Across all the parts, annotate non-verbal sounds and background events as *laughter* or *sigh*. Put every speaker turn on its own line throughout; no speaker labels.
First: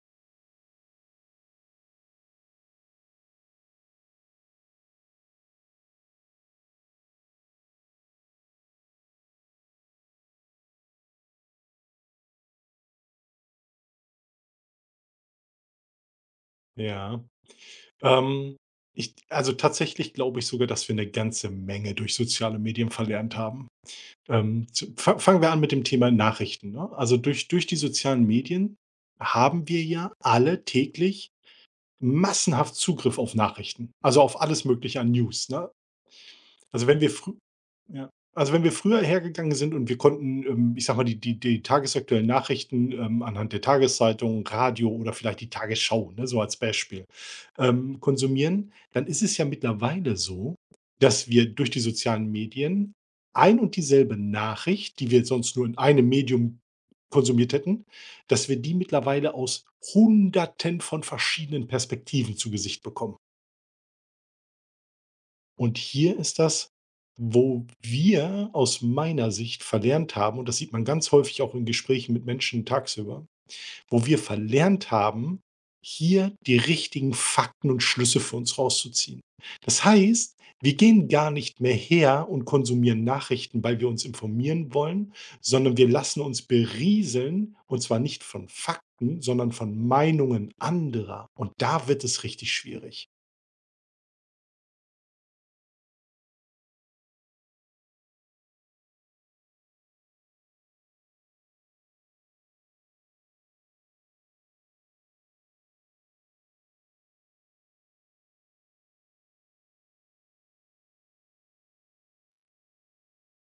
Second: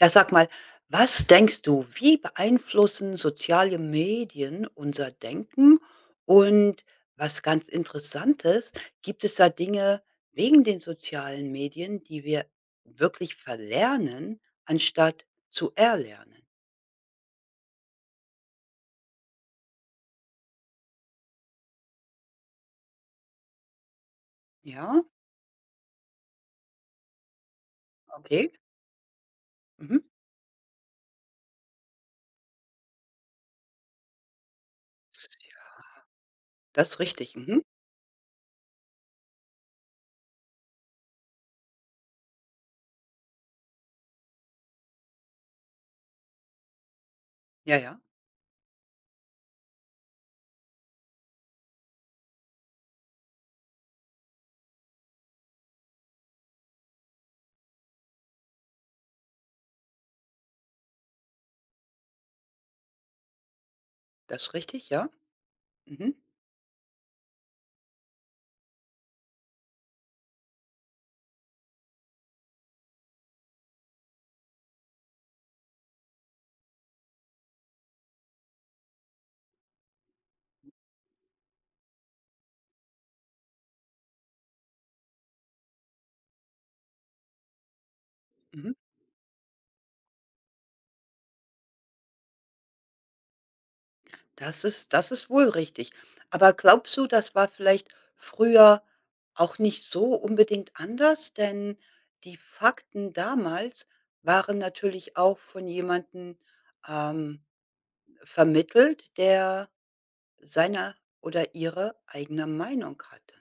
Ja, sag mal, was denkst du, wie beeinflussen soziale Medien unser Denken? Und was ganz Interessantes, gibt es da Dinge wegen den sozialen Medien, die wir wirklich verlernen, anstatt zu erlernen?
Ja. Ähm, ich tatsächlich glaube ich sogar, dass wir eine ganze Menge durch soziale Medien verlernt haben. Zu
Ja,
fa Fangen wir an mit dem Thema Nachrichten, ne? Also, durch die sozialen
okay.
Medien haben wir
Mhm.
ja alle täglich massenhaft Zugriff auf Nachrichten, also, auf alles Mögliche an News, ne? Also,
Das ist
wenn wir frü
richtig. Mhm.
Ja. Also, wenn wir früher hergegangen sind und wir konnten, ich sage mal, die die tagesaktuellen Nachrichten, anhand der Tageszeitung, Radio oder vielleicht die Tagesschau, ne, so als Beispiel,
Ja, ja,
konsumieren, dann ist es ja mittlerweile so, dass wir durch die sozialen Medien ein und dieselbe Nachricht, die wir sonst nur in einem Medium konsumiert hätten, dass wir die mittlerweile aus Hunderten von verschiedenen Perspektiven zu Gesicht bekommen.
das ist richtig, ja.
Und
Mhm.
hier ist das, wo wir aus meiner Sicht verlernt haben, und das sieht man ganz häufig auch in Gesprächen mit Menschen tagsüber, wo wir verlernt haben, hier die richtigen Fakten und Schlüsse für uns rauszuziehen. Das heißt, wir gehen gar nicht mehr her und konsumieren Nachrichten, weil wir uns informieren wollen, sondern wir lassen uns berieseln, und zwar nicht von
Mhm.
Fakten, sondern von Meinungen anderer. Und da wird es richtig schwierig.
Das ist wohl richtig. Aber glaubst du, das war vielleicht früher auch nicht so unbedingt anders? Denn die Fakten damals waren natürlich auch von jemandem, ähm, vermittelt, der seine oder ihre eigene Meinung hatte.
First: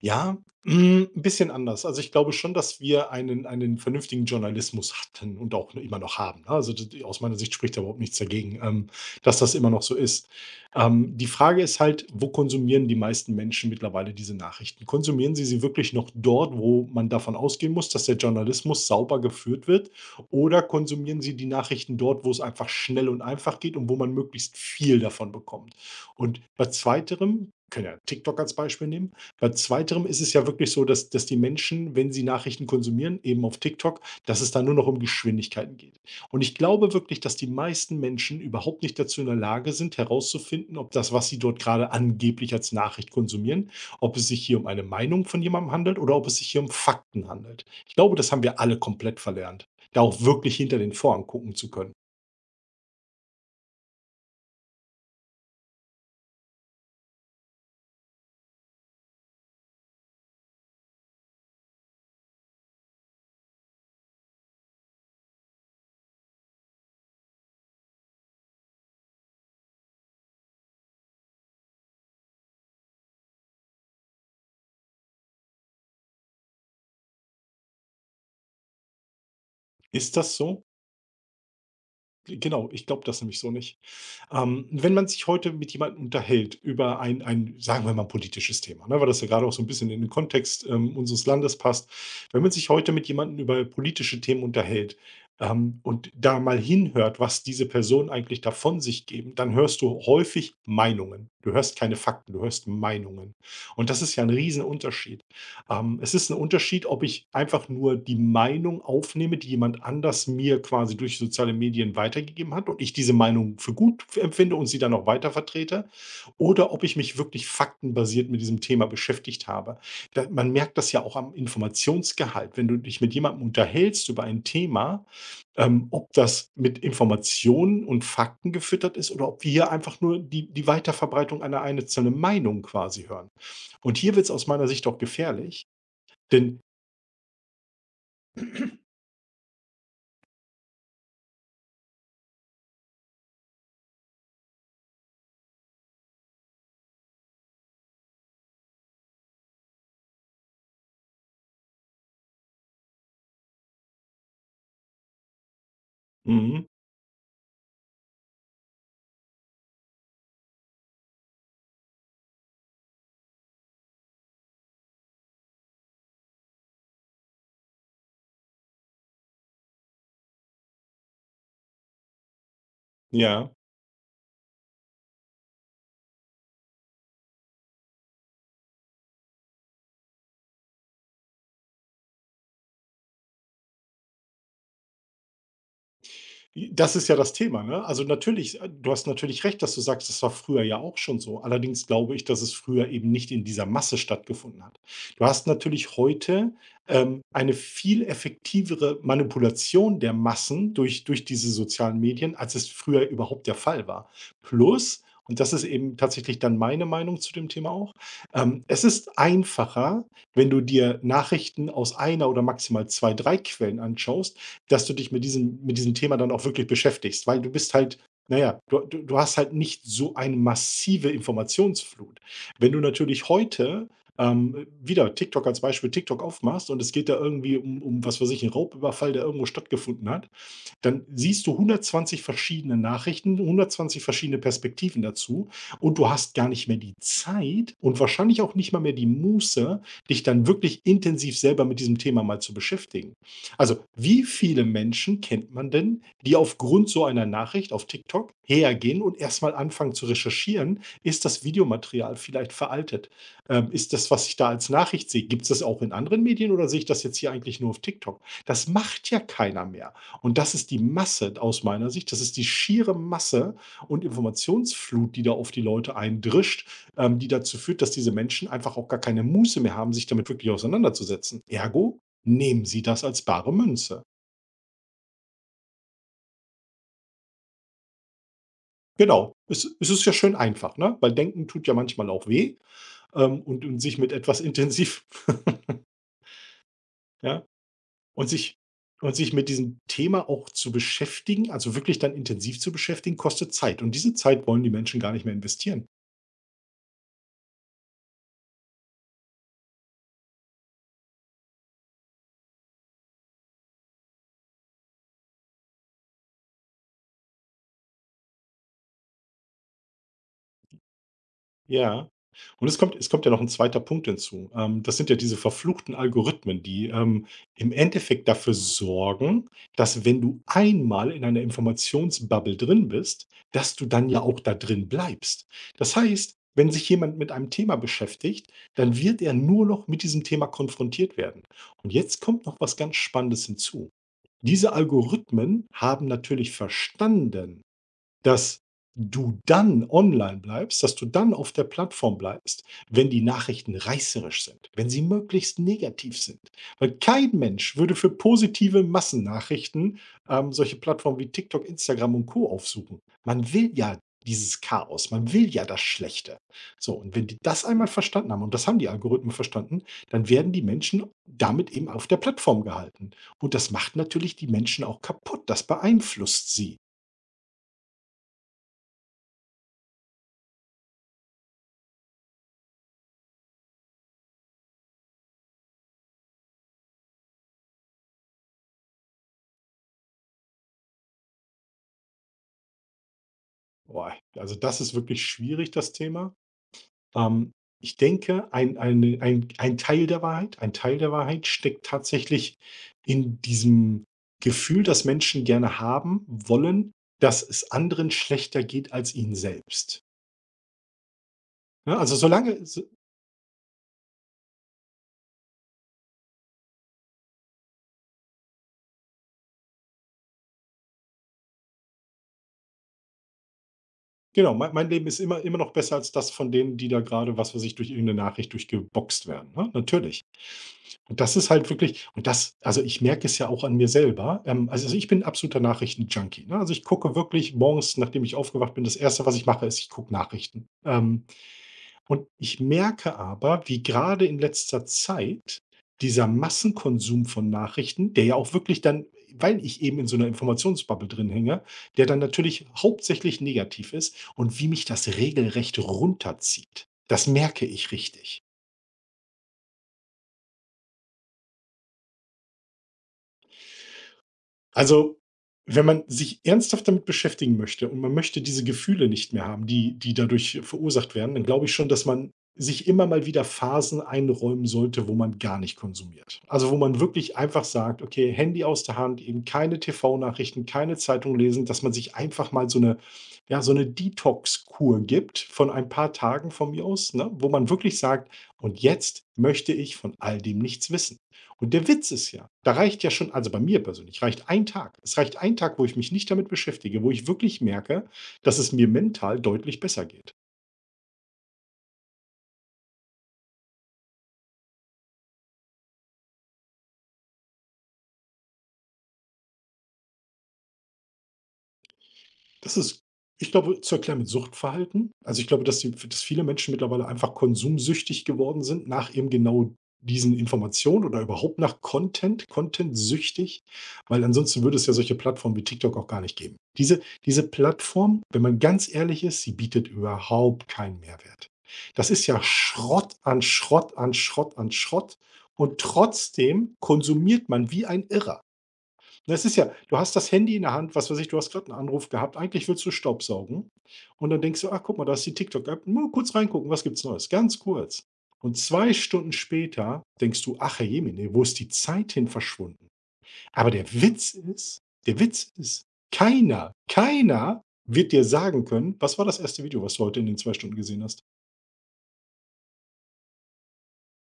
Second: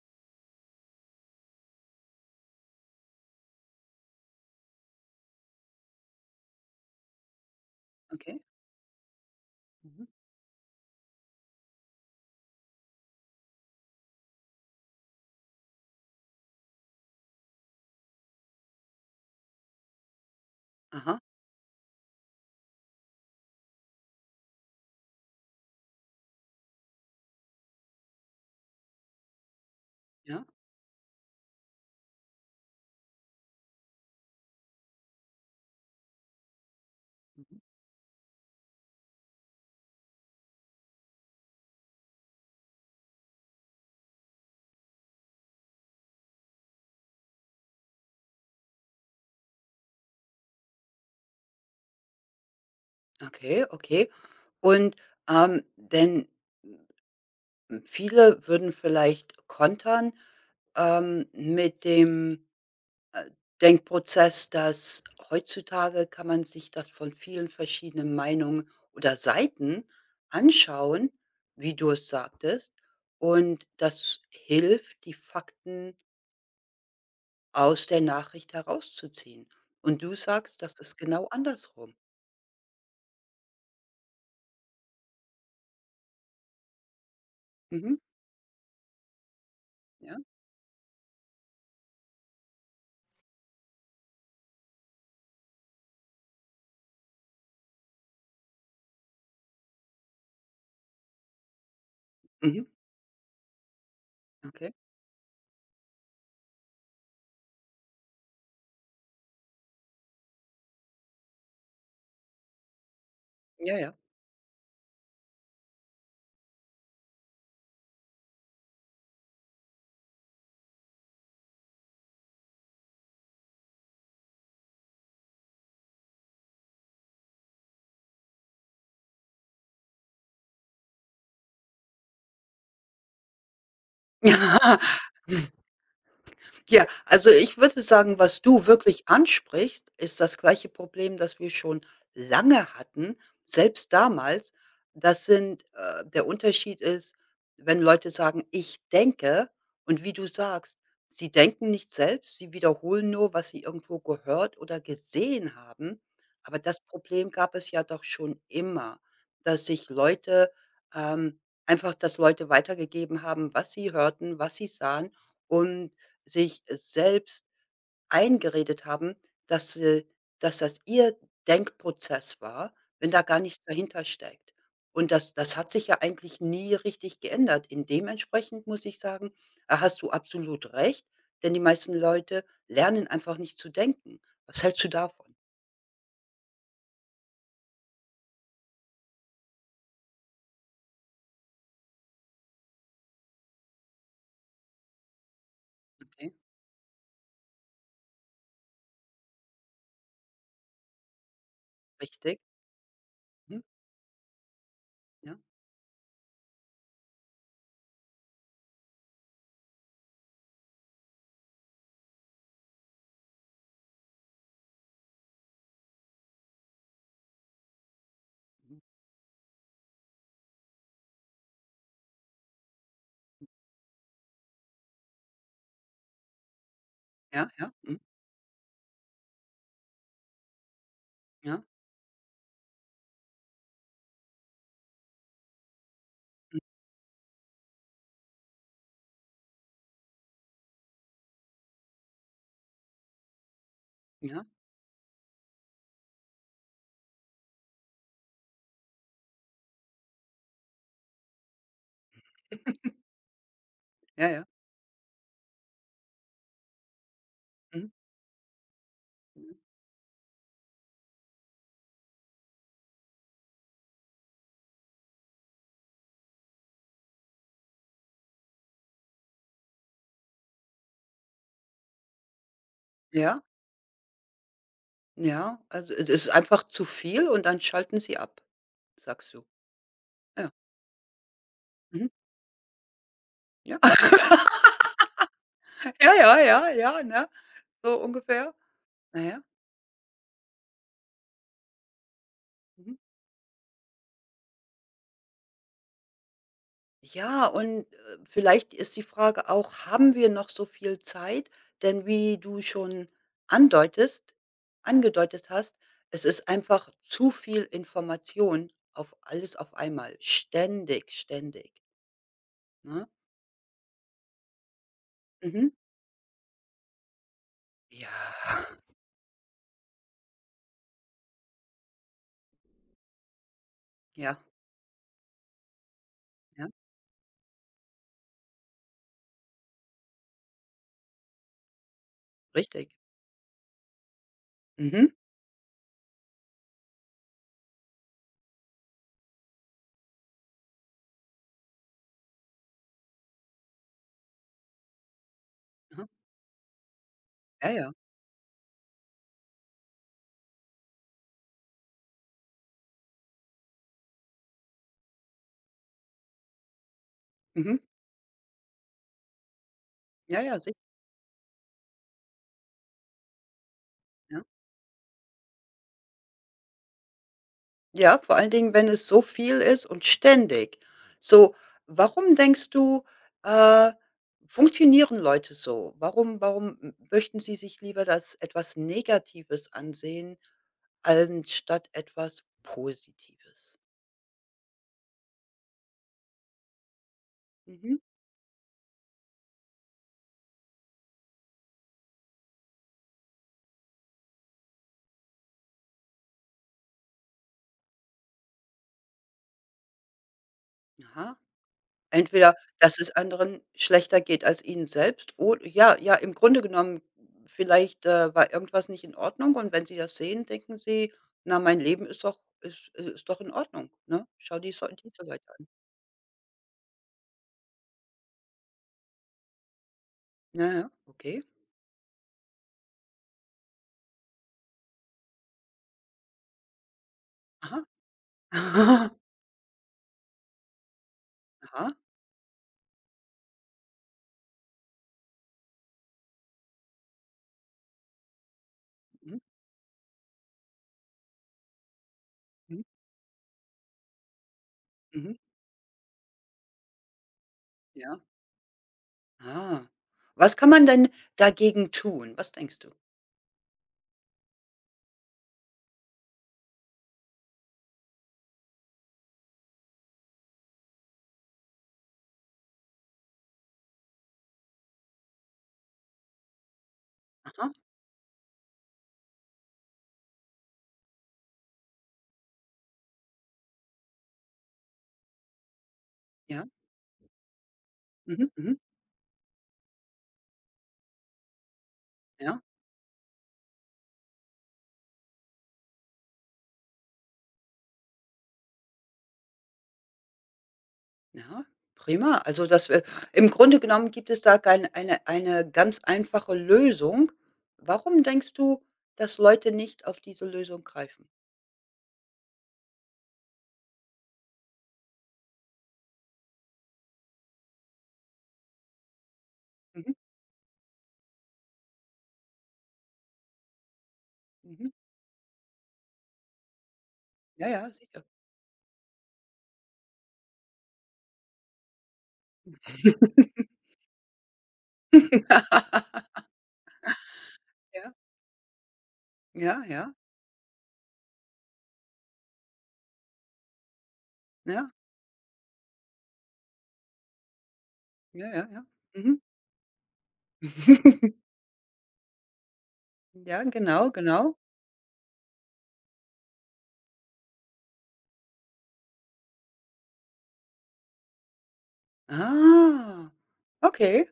Ja, hm, 'n bisschen anders. Also, ich glaube schon, dass wir einen vernünftigen Journalismus hatten und auch immer noch haben, ne? Also, d aus meiner Sicht spricht da überhaupt nichts
Okay.
dagegen, dass das immer noch so
Mhm.
ist. Die Frage ist halt, wo konsumieren die meisten Menschen mittlerweile diese Nachrichten? Konsumieren sie sie wirklich noch dort, wo man davon ausgehen muss, dass der Journalismus sauber geführt wird? Oder konsumieren
Aha,
sie die Nachrichten dort, wo es einfach schnell und einfach geht und wo man möglichst viel davon bekommt? Und bei zweiterem können ja TikTok als Beispiel nehmen. Bei zweiterem ist es ja
ja.
wirklich so, dass die Menschen, wenn sie Nachrichten konsumieren, eben auf TikTok, dass es da nur noch um Geschwindigkeiten geht. Und ich glaube wirklich, dass die
Mhm.
meisten Menschen überhaupt nicht dazu in der Lage sind, herauszufinden, ob das, was sie dort gerade angeblich als Nachricht konsumieren, ob es sich hier um eine Meinung von jemandem handelt oder ob es sich hier um Fakten handelt. Ich glaube, das haben wir alle komplett verlernt, da auch wirklich hinter den Vorhang gucken zu können.
Okay, okay. Und, denn viele würden vielleicht kontern, mit dem Äh, Denkprozess, dass heutzutage kann man sich das von vielen verschiedenen Meinungen oder Seiten anschauen, wie du es sagtest, und das hilft, die Fakten aus der Nachricht herauszuziehen. Und
Ist
du
das
sagst,
so?
das ist genau andersrum.
Genau, ich glaube das nämlich so nicht. Wenn man sich heute mit jemandem unterhält über ein, sagen wir
Mhm.
mal, politisches Thema, ne, weil das ja gerade auch so ein bisschen in den
Ja.
Kontext, unseres Landes passt. Wenn man sich heute mit jemandem über politische Themen unterhält, und da mal hinhört, was diese Personen eigentlich da von sich geben, dann hörst du häufig Meinungen. Du hörst keine Fakten, du
Mhm.
hörst Meinungen. Und das ist ja 'n
Okay.
Riesenunterschied. Es ist ein Unterschied, ob ich einfach nur die Meinung aufnehme, die jemand anders mir quasi durch soziale Medien weitergegeben hat und ich diese Meinung für
Ja, ja.
gut empfinde und sie dann auch weiter vertrete, oder ob ich mich wirklich faktenbasiert mit diesem Thema beschäftigt habe. Da man merkt das ja auch am Informationsgehalt. Wenn du dich mit jemandem unterhältst über ein Thema, ob das mit Informationen und Fakten gefüttert ist oder ob wir hier einfach nur die Weiterverbreitung einer einzelnen Meinung quasi hören. Und hier wird es aus meiner Sicht auch
*laughs*
gefährlich, denn
Ja, also ich würde sagen, was du wirklich ansprichst, ist das gleiche Problem, das wir schon lange hatten, selbst damals. Das sind Der Unterschied ist, wenn Leute sagen, ich denke und wie du sagst, sie denken nicht selbst, sie wiederholen nur, was sie irgendwo gehört oder gesehen haben. Aber
mhm,
das Problem gab es ja doch schon immer, dass sich Leute ähm, einfach, dass Leute weitergegeben haben, was sie hörten, was sie sahen. Und sich selbst eingeredet haben, dass sie dass das ihr Denkprozess war, wenn da gar
ja.
nichts dahinter steckt. Und das hat sich ja eigentlich nie richtig geändert. In dementsprechend muss ich sagen, da hast du absolut recht, denn die meisten Leute lernen einfach nicht zu denken. Was hältst du davon?
Das ist ja das Thema, ne? Also, natürlich du hast natürlich recht, dass du sagst, das war früher ja auch schon so. Allerdings glaube ich, dass es früher eben nicht in dieser Masse stattgefunden hat. Du hast natürlich
Okay,
heute, eine viel effektivere Manipulation der Massen durch diese sozialen Medien,
richtig.
als es früher überhaupt der
Mhm.
Fall war. Plus
Ja,
und das ist eben tatsächlich dann meine Meinung zu dem Thema auch, es ist einfacher, wenn du dir Nachrichten aus einer oder maximal 2, 3 Quellen anschaust, dass du dich mit diesem Thema dann auch wirklich beschäftigst, weil du bist halt naja, du
mhm.
du du hast halt nicht so eine massive Informationsflut. Wenn du natürlich heute, wieder TikTok als Beispiel TikTok aufmachst und es geht da
Ja,
irgendwie
ja,
um
mhm.
was weiß ich, 'n Raubüberfall, der irgendwo stattgefunden hat, dann siehst du
Ja,
120 verschiedene Nachrichten, 120 verschiedene Perspektiven dazu und du hast gar nicht mehr die Zeit und wahrscheinlich auch nicht mal mehr die Muße, dich dann wirklich intensiv selber mit diesem Thema mal zu beschäftigen. Also, wie
ja.
viele Menschen kennt man denn, die aufgrund so einer Nachricht auf TikTok hergehen und erstmal anfangen zu recherchieren, ist das Videomaterial vielleicht
*laughs*
veraltet? Ist das, was
Ja,
ich
ja.
da als Nachricht sehe, gibt es das auch in anderen Medien oder sehe ich das jetzt hier eigentlich nur auf
Mhm.
TikTok? Das macht ja
Mhm.
keiner mehr. Und das ist die Masse aus meiner Sicht. Das ist die schiere Masse und Informationsflut, die da auf die Leute eindrischt, die dazu führt, dass diese Menschen einfach auch gar keine Muße mehr haben, sich damit wirklich auseinanderzusetzen. Ergo, nehmen Sie das als
Ja,
bare Münze.
ja. Also, es ist einfach zu viel und dann schalten sie ab, sagst
Genau,
du.
es ist ja schön
Ja.
einfach, ne? Weil Denken tut ja
Mhm.
manchmal auch weh,
Ja.
und sich mit etwas
*laughs*
intensiv.
Ja, ja, ja, ja,
*laughs*
ne?
Ja,
So
und
ungefähr.
sich und
Naja.
sich
Ja.
mit diesem Thema auch zu beschäftigen, also wirklich dann intensiv zu
Mhm.
beschäftigen, kostet Zeit. Und diese Zeit wollen die Menschen gar nicht mehr investieren.
Ja, und, vielleicht ist die Frage auch, haben wir noch so viel Zeit? Denn wie du schon andeutest angedeutet hast, es ist einfach zu viel Information auf alles auf einmal, ständig, ständig,
Ja. Und es kommt
ne?
es kommt ja noch ein zweiter Punkt hinzu. Das sind ja diese
Mhm.
verfluchten Algorithmen, die, im
Ja,
Endeffekt dafür sorgen, dass wenn du einmal in einer Informationsbubble drin bist, dass du dann ja auch
ja,
da drin bleibst. Das heißt,
ja,
wenn sich jemand mit einem Thema beschäftigt, dann wird er nur noch mit diesem Thema konfrontiert werden. Und jetzt kommt noch was ganz
richtig.
Spannendes hinzu. Diese
Mhm.
Algorithmen haben natürlich verstanden, dass du dann online bleibst, dass du dann auf der Plattform bleibst, wenn die Nachrichten reißerisch sind, wenn sie möglichst
Aha.
negativ sind. Weil kein
Ja,
Mensch
ja.
würde für positive Massennachrichten, solche Plattformen wie TikTok, Instagram und Co. aufsuchen. Man will ja dieses Chaos, man will ja das Schlechte. So, und wenn die das
Mhm.
einmal verstanden haben, und das haben die Algorithmen verstanden, dann
Ja,
werden
ja,
die
sicher,
Menschen damit eben auf der Plattform gehalten. Und das macht natürlich
ja.
die Menschen auch kaputt, das beeinflusst sie.
Ja, vor allen Dingen, wenn es so viel ist und ständig. So, warum denkst du, äh, funktionieren Leute so? Warum m möchten sie sich lieber das etwas Negatives ansehen, anstatt etwas Positives?
Boah, also das ist wirklich schwierig, das Thema. Ähm, ich
Mhm.
denke, ein Teil der Wahrheit ein Teil der Wahrheit steckt tatsächlich in diesem Gefühl, das Menschen gerne haben wollen, dass es anderen schlechter geht als ihnen selbst.
Aha.
Ne, also
Entweder,
solange so
dass es anderen schlechter geht als ihnen selbst oder ja, ja, im Grunde genommen vielleicht, war irgendwas nicht in Ordnung und wenn sie das sehen, denken sie: „Na, mein Leben ist doch in Ordnung, ne?
genau,
Schau die
mein
so
mein Leben
die
ist
so
immer
Leute
immer
an."
noch besser als das von denen, die da gerade was weiß ich, durch irgendeine 'ne Nachricht durchgeboxt werden, ne, natürlich.
Ja, ja,
Und das
okay.
ist halt wirklich und das also, ich merke es ja auch an mir selber. Also, ich bin absoluter Nachrichten-Junkie, ne? Also, ich gucke wirklich
Aha.
morgens, nachdem ich aufgewacht bin, das
*laughs*
erste was ich mache, ist, ich gucke Nachrichten.
Aha.
Und ich merke aber, wie gerade in letzter Zeit dieser Massenkonsum von Nachrichten, der ja auch wirklich dann,
Mhm,
weil ich eben in so einer Informationsbubble drin hänge, der dann natürlich
mhm,
hauptsächlich negativ ist und wie mich das
mhm,
regelrecht runterzieht. Das merke ich
ja.
richtig.
Ah. Was kann man denn dagegen tun? Was denkst du?
Also, wenn man sich ernsthaft damit beschäftigen möchte und man möchte diese Gefühle nicht mehr haben, die dadurch verursacht werden, dann glaube ich schon, dass man sich immer mal wieder Phasen einräumen sollte, wo man gar nicht konsumiert. Also, wo man wirklich einfach
Aha,
sagt: „Okay, Handy aus der Hand, eben keine TV-Nachrichten, keine Zeitung lesen“, dass man sich einfach mal so eine, ja, so eine Detox-Kur gibt von ein paar Tagen
ja.
von mir aus, ne, wo man wirklich sagt:
Mhm, mhm,
„Und jetzt möchte ich von all dem nichts wissen.“ Und der Witz ist ja,
ja.
da reicht ja schon, also bei mir persönlich reicht ein Tag. Es reicht ein Tag, wo ich mich nicht damit beschäftige, wo ich wirklich merke, dass es mir mental deutlich besser geht.
Ja, prima. Also das im Grunde genommen gibt es da kein eine eine ganz einfache Lösung. Warum denkst du, dass Leute nicht auf diese Lösung greifen?
Das ist, ich glaube, zu erklären mit Suchtverhalten. Also, ich glaube, dass die dass viele Menschen mittlerweile einfach konsumsüchtig geworden sind nach eben genau
Mhm,
diesen Informationen oder überhaupt nach Content, Content süchtig, weil ansonsten würde es
mhm.
ja solche Plattformen wie TikTok auch gar nicht geben. Diese
Ja, ja,
Plattform,
sicher.
wenn man ganz ehrlich ist, sie bietet überhaupt keinen Mehrwert. Das ist ja Schrott an Schrott an Schrott an Schrott und
*laughs*
trotzdem konsumiert man wie ein
Ja,
Irrer. Das ist ja
ja,
du hast
ja,
das Handy in der Hand, was weiß ich, du hast gerade einen Anruf gehabt, eigentlich willst du staubsaugen und dann denkst du: „Ach,
ja,
guck mal, da ist die TikTok-App, nur kurz reingucken, was gibt's Neues?“ Ganz kurz.
ja,
Und
ja, ja.
2 Stunden
Mhm.
später denkst du: „Ach, herrjemine,
*laughs*
wo ist die Zeit hin verschwunden?“
Ja,
Aber der
genau,
Witz
genau.
ist der Witz ist, keiner wird dir sagen können: „Was war das erste Video, was du heute in den 2 Stunden gesehen hast?“
Ah, okay.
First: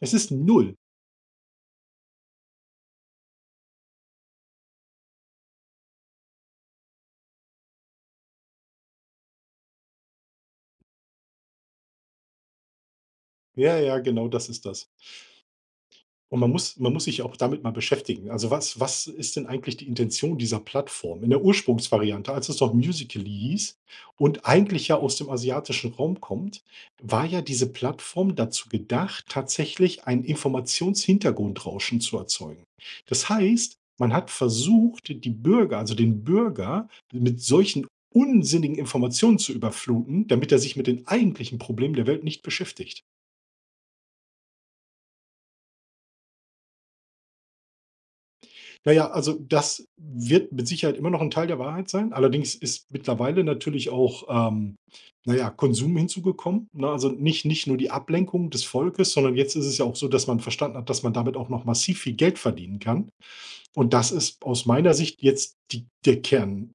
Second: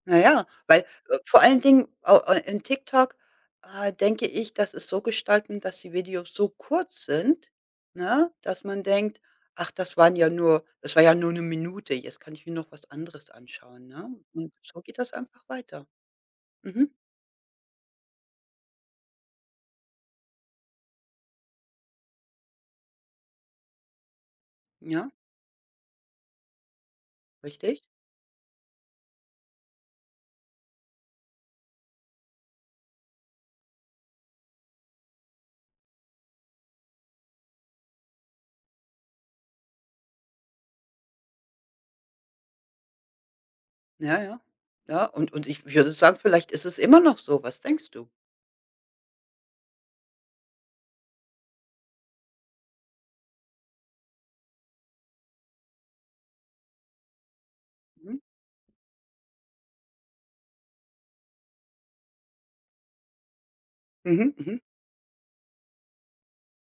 Es
Na
ist
ja,
null.
weil, vor allen Dingen au in TikTok, denke ich, das ist so gestalten, dass die Videos so kurz sind, ne, dass man denkt: „Ach, das war ja nur eine Minute, jetzt kann ich mir noch was anderes
Ja,
anschauen",
ja,
ne?
genau das
Und
ist
so
das.
geht das einfach weiter.
Und man muss
Mhm.
man muss sich auch damit mal beschäftigen. Also, was ist denn eigentlich die Intention dieser Plattform in der Ursprungsvariante, als es noch Musical.ly hieß und eigentlich ja
Ja,
aus dem asiatischen Raum kommt, war ja diese
richtig.
Plattform dazu gedacht, tatsächlich ein Informationshintergrundrauschen zu erzeugen. Das heißt, man hat versucht, die Bürger, also den Bürger, mit solchen unsinnigen Informationen zu überfluten, damit er sich mit den eigentlichen Problemen der Welt nicht beschäftigt.
Ja, ja. Ja, und ich würde sagen, vielleicht ist es immer noch so. Was denkst du?
Ja, ja, also das wird mit Sicherheit immer noch ein Teil der Wahrheit sein. Allerdings ist mittlerweile natürlich auch, ähm, na ja, Konsum hinzugekommen, ne? Also nicht nur die
Mhm.
Ablenkung des Volkes, sondern jetzt ist es ja auch so, dass man verstanden hat, dass man damit auch noch massiv viel Geld verdienen kann. Und das
Mhm,
ist
mhm.
aus meiner Sicht jetzt die der Kern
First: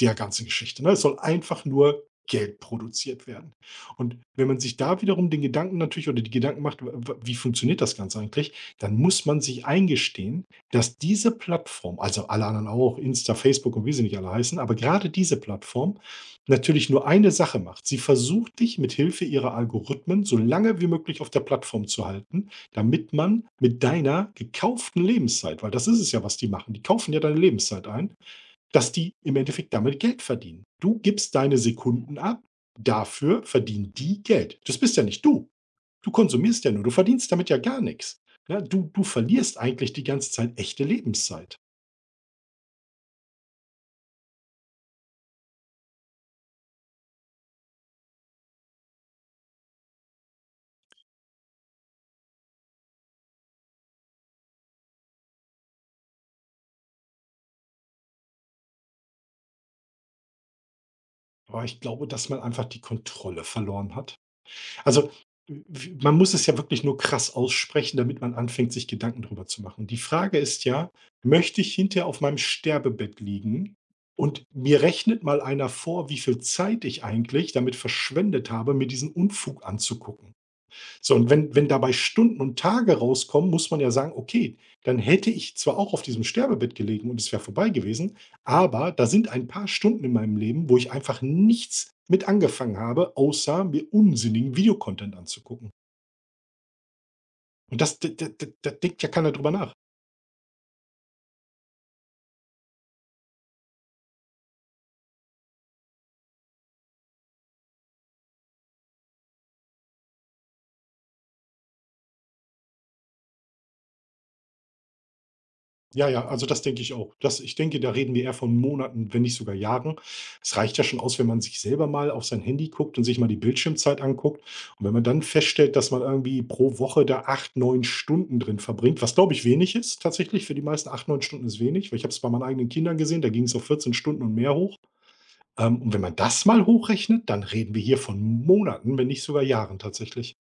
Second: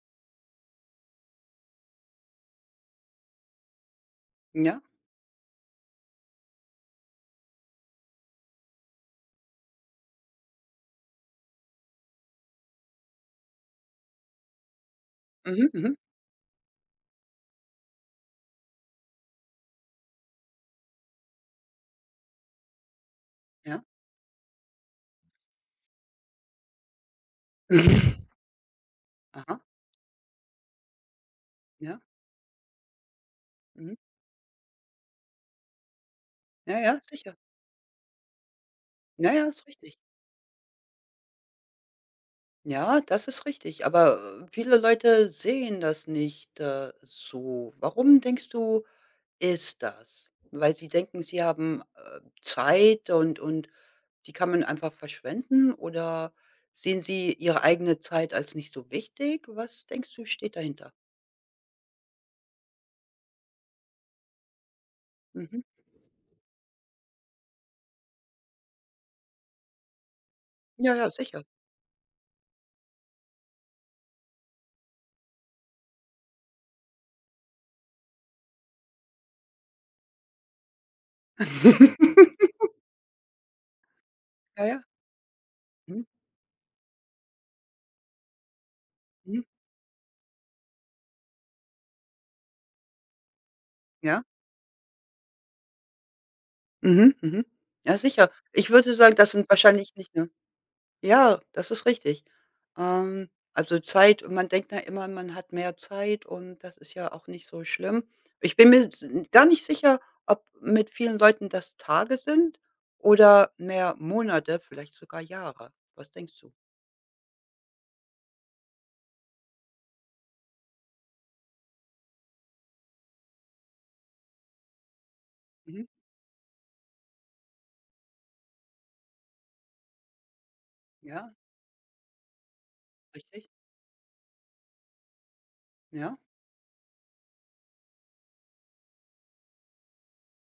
der ganzen Geschichte, ne? Es soll einfach nur Geld produziert werden. Und wenn man sich
Ja.
da wiederum den Gedanken, natürlich, oder die Gedanken macht, w w wie funktioniert das Ganze eigentlich, dann muss man sich eingestehen, dass diese Plattform, also alle anderen auch, Insta, Facebook und wie sie nicht alle heißen, aber gerade diese
Mhm, mhm.
Plattform natürlich nur eine Sache macht. Sie versucht, dich mit Hilfe ihrer Algorithmen so lange wie möglich auf der Plattform zu halten, damit man mit
Ja.
deiner gekauften Lebenszeit, weil das ist es ja, was die machen, die kaufen ja deine Lebenszeit ein,
*laughs*
dass die im
Aha.
Endeffekt damit Geld verdienen. Du gibst deine
Ja.
Sekunden ab, dafür verdienen
Mhm.
die Geld. Das bist ja nicht du. Du konsumierst ja
Ja,
nur, du
ja,
verdienst
sicher.
damit ja gar nichts. Ja, du
Ja, ja,
verlierst
ist
eigentlich
richtig.
die ganze Zeit echte Lebenszeit.
Ja, das ist richtig, aber, viele Leute sehen das nicht, so. Warum denkst du, ist das? Weil sie denken, sie haben, Zeit und die kann man einfach verschwenden oder sehen sie ihre eigene Zeit als nicht so wichtig? Was denkst du, steht dahinter?
Aber ich glaube, dass man einfach die Kontrolle verloren hat. Also,
Mhm.
w man muss es ja wirklich nur krass aussprechen, damit man anfängt, sich Gedanken drüber zu machen. Die Frage ist ja:
Ja, ja, sicher.
„Möchte ich hinterher auf meinem Sterbebett liegen und mir rechnet mal einer vor, wie viel Zeit ich eigentlich damit verschwendet habe, mir diesen Unfug anzugucken?“ So, und wenn dabei Stunden und
*laughs*
Tage rauskommen, muss man ja sagen: „Okay,
Ja, ja.
dann hätte ich zwar auch auf
Mhm,
diesem Sterbebett gelegen und es wäre vorbei gewesen, aber da sind
mhm.
ein paar Stunden in meinem Leben, wo ich einfach nichts mit angefangen habe, außer mir
Ja.
unsinnigen Videocontent anzugucken.“
Mhm, mhm.
Und das
Ja,
d d
sicher.
d da
Ich würde
denkt ja
sagen, das
keiner
sind
drüber nach.
wahrscheinlich nicht nur. Ja, das ist richtig. Also Zeit man denkt ja immer, man hat mehr Zeit und das ist ja auch nicht so schlimm. Ich bin mir s gar nicht sicher, ob mit vielen Leuten das Tage sind oder mehr Monate, vielleicht sogar Jahre.
Ja,
Was
ja,
denkst
also
du?
das denke ich auch. Das ich denke, da reden wir eher von Monaten, wenn nicht sogar Jahren. Es reicht ja schon aus, wenn man sich selber mal auf sein Handy guckt und sich mal die Bildschirmzeit anguckt. Und wenn man dann feststellt,
Mhm.
dass man irgendwie pro Woche da 8, 9 Stunden drin verbringt, was, glaube ich, wenig ist tatsächlich, für die meisten acht, neun
Ja,
Stunden ist wenig, weil ich habe es bei meinen eigenen Kindern gesehen, da ging
richtig.
es auf 14 Stunden und mehr hoch. Und wenn man
Ja,
das mal hochrechnet, dann reden wir hier von Monaten, wenn nicht sogar Jahren tatsächlich.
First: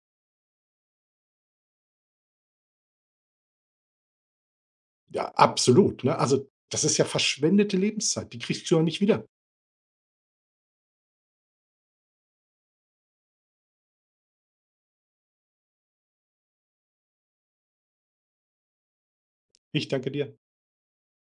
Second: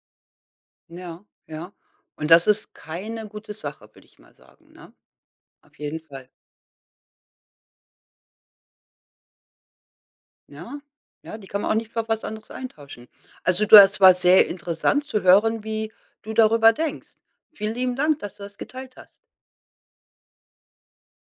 ja, ja. Und das ist keine gute Sache, würde ich mal sagen, ne?
Ja,
Auf jeden
absolut, ne?
Fall.
Also, das ist ja verschwendete Lebenszeit, die kriegst du ja nicht wieder.
Ja, ja, die kann man auch nicht für was anderes eintauschen. Also, du, das war sehr interessant zu hören, wie du darüber denkst. Vielen lieben Dank, dass du das geteilt hast.
Ich danke dir.